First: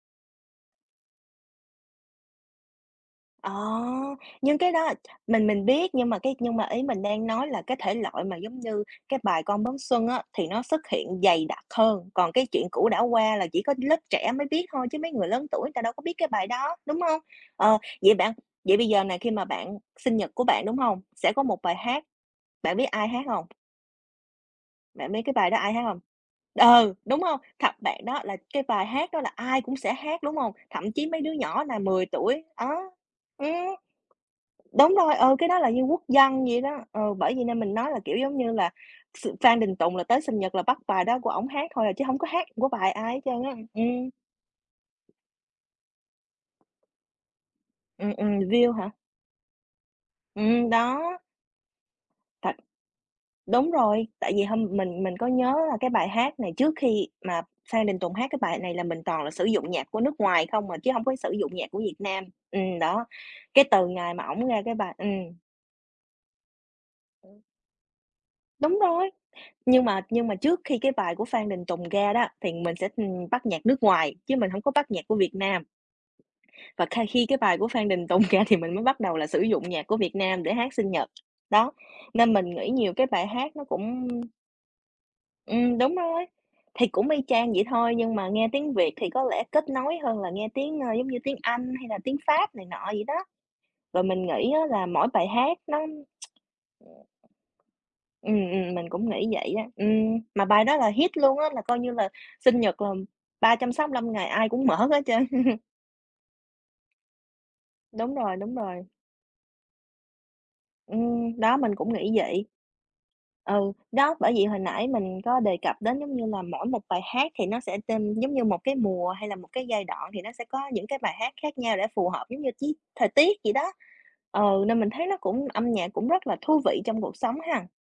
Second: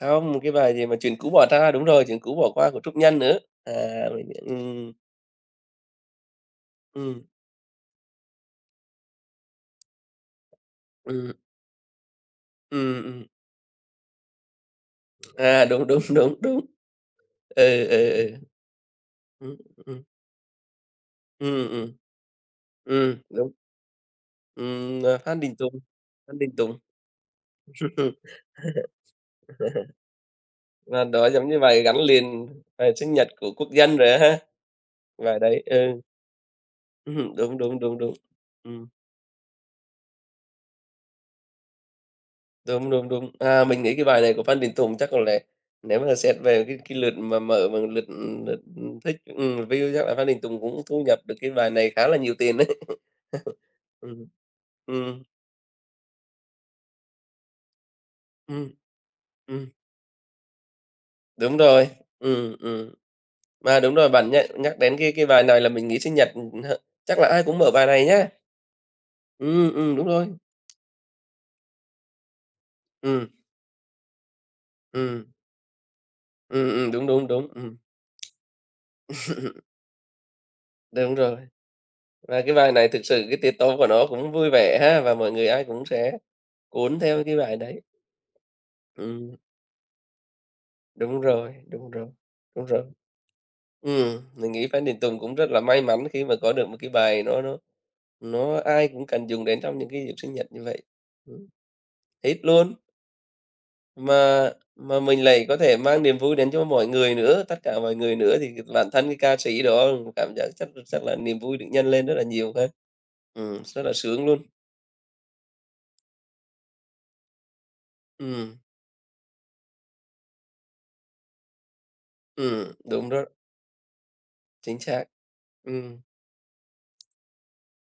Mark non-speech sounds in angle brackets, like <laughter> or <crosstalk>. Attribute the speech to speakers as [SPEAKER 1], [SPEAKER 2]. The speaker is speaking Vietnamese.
[SPEAKER 1] Không, cái bài gì mà chuyện cũ bỏ tra, đúng rồi, "Chuyện cũ bỏ qua" của Trúc Nhân nữa,
[SPEAKER 2] Ồ!
[SPEAKER 1] à, <unintelligible>
[SPEAKER 2] Nhưng cái đó
[SPEAKER 1] ừm.
[SPEAKER 2] là, mình mình biết nhưng mà cái nhưng mà ý mình
[SPEAKER 1] Ừm.
[SPEAKER 2] đang nói là cái thể loại mà giống như cái bài "Con bướm xuân" á, thì nó xuất hiện
[SPEAKER 1] Ừm.
[SPEAKER 2] dày đặc hơn. Còn cái "Chuyện cũ đã
[SPEAKER 1] Ừm, ừm.
[SPEAKER 2] qua" là chỉ có lớp trẻ mới biết thôi chứ mấy người lớn tuổi
[SPEAKER 1] À,
[SPEAKER 2] người ta
[SPEAKER 1] đúng,
[SPEAKER 2] đâu có
[SPEAKER 1] đúng,
[SPEAKER 2] biết cái
[SPEAKER 1] đúng,
[SPEAKER 2] bài
[SPEAKER 1] đúng.
[SPEAKER 2] đó, đúng hông? Ờ,
[SPEAKER 1] Ừ, ừ,
[SPEAKER 2] vậy bạn
[SPEAKER 1] ừ.
[SPEAKER 2] vậy bây giờ nè khi mà
[SPEAKER 1] Ừm,
[SPEAKER 2] bạn
[SPEAKER 1] ừm.
[SPEAKER 2] sinh nhật của bạn, đúng hông? Sẽ có một
[SPEAKER 1] Ừm, ừm,
[SPEAKER 2] bài
[SPEAKER 1] ừm.
[SPEAKER 2] hát, bạn biết ai
[SPEAKER 1] Ừm,
[SPEAKER 2] hát hông?
[SPEAKER 1] đúng. Ừm,
[SPEAKER 2] Bạn
[SPEAKER 1] ờ,
[SPEAKER 2] biết cái
[SPEAKER 1] Phan
[SPEAKER 2] bài
[SPEAKER 1] Đình
[SPEAKER 2] đó ai
[SPEAKER 1] Tùng,
[SPEAKER 2] hát hông?
[SPEAKER 1] Phan Đình Tùng,
[SPEAKER 2] Ừ, đúng hông? Thật, bạn đó là cái bài
[SPEAKER 1] <laughs>
[SPEAKER 2] hát đó là ai cũng sẽ hát, đúng hông? Thậm
[SPEAKER 1] ờ,
[SPEAKER 2] chí mấy
[SPEAKER 1] đó
[SPEAKER 2] đứa
[SPEAKER 1] giống như
[SPEAKER 2] nhỏ nà
[SPEAKER 1] bài gắn
[SPEAKER 2] 10 tuổi,
[SPEAKER 1] liền, à,
[SPEAKER 2] đó
[SPEAKER 1] sinh nhật
[SPEAKER 2] ừm,
[SPEAKER 1] của quốc dân rồi á ha.
[SPEAKER 2] đúng rồi, ừ,
[SPEAKER 1] Bài
[SPEAKER 2] cái đó
[SPEAKER 1] đấy
[SPEAKER 2] là như
[SPEAKER 1] ừ.
[SPEAKER 2] quốc dân vậy đó. Ừ,
[SPEAKER 1] Ừm
[SPEAKER 2] bởi
[SPEAKER 1] hưm,
[SPEAKER 2] vậy
[SPEAKER 1] đúng,
[SPEAKER 2] nên mình
[SPEAKER 1] đúng,
[SPEAKER 2] nói
[SPEAKER 1] đúng,
[SPEAKER 2] là,
[SPEAKER 1] đúng.
[SPEAKER 2] kiểu, giống như là
[SPEAKER 1] Ừm.
[SPEAKER 2] s Phan Đình Tùng là tới sinh nhật là bắt bài đó của ổng hát thôi à, chứ hổng có hát của
[SPEAKER 1] Đúng,
[SPEAKER 2] bài
[SPEAKER 1] đúng,
[SPEAKER 2] ai hết
[SPEAKER 1] đúng.
[SPEAKER 2] trơn á,
[SPEAKER 1] À, mình nghĩ cái
[SPEAKER 2] ừm.
[SPEAKER 1] bài này của Phan Đình Tùng chắc có lẽ nếu mà xét về cái cái lượt mà mở mà lượt,
[SPEAKER 2] Ừm, ừm.
[SPEAKER 1] ừm, lượt,
[SPEAKER 2] View hả?
[SPEAKER 1] ừm, thích ừm, view chắc là Phan Đình Tùng
[SPEAKER 2] Ừm,
[SPEAKER 1] cũng thu nhập
[SPEAKER 2] đó.
[SPEAKER 1] được cái bài này khá là nhiều tiền
[SPEAKER 2] Thật.
[SPEAKER 1] đấy. <laughs>
[SPEAKER 2] Đúng rồi,
[SPEAKER 1] Ừm,
[SPEAKER 2] tại vì hôm mình mình
[SPEAKER 1] ừm.
[SPEAKER 2] có nhớ là cái bài hát này trước khi mà Phan Đình Tùng hát cái bài
[SPEAKER 1] Ừm.
[SPEAKER 2] này là mình toàn là sử
[SPEAKER 1] Ừm.
[SPEAKER 2] dụng nhạc của nước ngoài không à, chứ hông có sử dụng
[SPEAKER 1] Đúng
[SPEAKER 2] nhạc của
[SPEAKER 1] rồi,
[SPEAKER 2] Việt Nam.
[SPEAKER 1] ừm,
[SPEAKER 2] Ừm,
[SPEAKER 1] ừm.
[SPEAKER 2] đó, cái
[SPEAKER 1] Mà
[SPEAKER 2] từ
[SPEAKER 1] đúng rồi,
[SPEAKER 2] ngày mà
[SPEAKER 1] bạn
[SPEAKER 2] ổng
[SPEAKER 1] nh
[SPEAKER 2] ra cái
[SPEAKER 1] nhắc
[SPEAKER 2] bài
[SPEAKER 1] đến cái cái
[SPEAKER 2] ừm.
[SPEAKER 1] bài này là mình nghĩ sinh nhật, ừm, hơ, chắc là ai cũng mở bài này nhá.
[SPEAKER 2] Đúng rồi,
[SPEAKER 1] Ừm,
[SPEAKER 2] nhưng
[SPEAKER 1] ừm,
[SPEAKER 2] mà
[SPEAKER 1] đúng rồi.
[SPEAKER 2] nhưng mà trước khi cái bài của Phan Đình Tùng ra đó, thì mình, ừm, sẽ
[SPEAKER 1] Ừm.
[SPEAKER 2] bắt nhạc nước ngoài, chứ mình hổng có bắt nhạc của Việt
[SPEAKER 1] Ừm.
[SPEAKER 2] Nam.
[SPEAKER 1] Ừm,
[SPEAKER 2] Và
[SPEAKER 1] ừm,
[SPEAKER 2] khai
[SPEAKER 1] đúng, đúng,
[SPEAKER 2] khi cái
[SPEAKER 1] đúng,
[SPEAKER 2] bài của Phan Đình Tùng ra thì mình mới bắt đầu là sử
[SPEAKER 1] <laughs>
[SPEAKER 2] dụng nhạc của Việt Nam để hát sinh nhật.
[SPEAKER 1] Đúng rồi.
[SPEAKER 2] Đó, nên
[SPEAKER 1] Và
[SPEAKER 2] mình
[SPEAKER 1] cái
[SPEAKER 2] nghĩ
[SPEAKER 1] bài này
[SPEAKER 2] nhiều
[SPEAKER 1] thực
[SPEAKER 2] cái
[SPEAKER 1] sự
[SPEAKER 2] bài
[SPEAKER 1] cái tiết
[SPEAKER 2] hát nó
[SPEAKER 1] tấu của nó
[SPEAKER 2] cũng, ưm
[SPEAKER 1] cũng vui vẻ ha và mọi người ai
[SPEAKER 2] Ừm,
[SPEAKER 1] cũng
[SPEAKER 2] đúng
[SPEAKER 1] sẽ
[SPEAKER 2] rồi. Thì
[SPEAKER 1] cuốn
[SPEAKER 2] cũng y
[SPEAKER 1] theo cái
[SPEAKER 2] chang
[SPEAKER 1] bài
[SPEAKER 2] vậy
[SPEAKER 1] đấy.
[SPEAKER 2] thôi, nhưng mà nghe tiếng Việt thì có
[SPEAKER 1] Ừm.
[SPEAKER 2] lẽ kết nối hơn là nghe tiếng, ơ, giống như
[SPEAKER 1] Đúng
[SPEAKER 2] tiếng
[SPEAKER 1] rồi,
[SPEAKER 2] Anh hay
[SPEAKER 1] đúng
[SPEAKER 2] là
[SPEAKER 1] rồi,
[SPEAKER 2] tiếng Pháp này
[SPEAKER 1] đúng rồi.
[SPEAKER 2] nọ vậy đó. Rồi
[SPEAKER 1] Ừm,
[SPEAKER 2] mình
[SPEAKER 1] mình
[SPEAKER 2] nghĩ á
[SPEAKER 1] nghĩ Phan
[SPEAKER 2] là
[SPEAKER 1] Đình
[SPEAKER 2] mỗi
[SPEAKER 1] Tùng
[SPEAKER 2] bài
[SPEAKER 1] cũng rất
[SPEAKER 2] hát
[SPEAKER 1] là
[SPEAKER 2] nó
[SPEAKER 1] may mắn khi
[SPEAKER 2] <tsk>
[SPEAKER 1] mà có được một cái bài nó nó
[SPEAKER 2] Ừm,
[SPEAKER 1] nó
[SPEAKER 2] ừm,
[SPEAKER 1] ai
[SPEAKER 2] mình
[SPEAKER 1] cũng
[SPEAKER 2] cũng
[SPEAKER 1] cần
[SPEAKER 2] nghĩ
[SPEAKER 1] dùng
[SPEAKER 2] vậy
[SPEAKER 1] đến
[SPEAKER 2] á.
[SPEAKER 1] trong những cái dịp
[SPEAKER 2] Ừm,
[SPEAKER 1] sinh
[SPEAKER 2] mà
[SPEAKER 1] nhật như
[SPEAKER 2] bài đó
[SPEAKER 1] vậy.
[SPEAKER 2] là hit luôn á,
[SPEAKER 1] Ừm.
[SPEAKER 2] là coi như là
[SPEAKER 1] Hit
[SPEAKER 2] sinh
[SPEAKER 1] luôn.
[SPEAKER 2] nhật làm 365 ngày ai
[SPEAKER 1] Mà
[SPEAKER 2] cũng mở
[SPEAKER 1] mà
[SPEAKER 2] hết
[SPEAKER 1] mình
[SPEAKER 2] trơn.
[SPEAKER 1] lại có
[SPEAKER 2] <chuckles>
[SPEAKER 1] thể mang niềm vui đến cho mọi người nữa, tất cả mọi
[SPEAKER 2] Đúng
[SPEAKER 1] người
[SPEAKER 2] rồi,
[SPEAKER 1] nữa, thì
[SPEAKER 2] đúng
[SPEAKER 1] <unintelligible>
[SPEAKER 2] rồi.
[SPEAKER 1] bản thân cái ca sĩ đó cũng cảm giác chắc là chắc là niềm
[SPEAKER 2] Ừm, đó,
[SPEAKER 1] vui được
[SPEAKER 2] mình
[SPEAKER 1] nhân
[SPEAKER 2] cũng
[SPEAKER 1] lên
[SPEAKER 2] nghĩ
[SPEAKER 1] rất là
[SPEAKER 2] vậy.
[SPEAKER 1] nhiều ha. Ừm,
[SPEAKER 2] Ừ,
[SPEAKER 1] rất là
[SPEAKER 2] đó,
[SPEAKER 1] sướng
[SPEAKER 2] bởi
[SPEAKER 1] luôn.
[SPEAKER 2] vậy hồi nãy mình có đề cập đến giống như là mỗi một bài hát thì nó sẽ tên giống như một
[SPEAKER 1] Ừm.
[SPEAKER 2] cái mùa hay là một cái giai đoạn thì nó sẽ có những cái bài hát khác nhau để phù hợp giống như
[SPEAKER 1] Ừm,
[SPEAKER 2] chí
[SPEAKER 1] đúng
[SPEAKER 2] thời
[SPEAKER 1] đó.
[SPEAKER 2] tiết vậy đó. Ừ,
[SPEAKER 1] Chính
[SPEAKER 2] nên mình
[SPEAKER 1] xác.
[SPEAKER 2] thấy nó cũng âm nhạc
[SPEAKER 1] Ừm.
[SPEAKER 2] cũng rất là thú vị trong cuộc sống ha.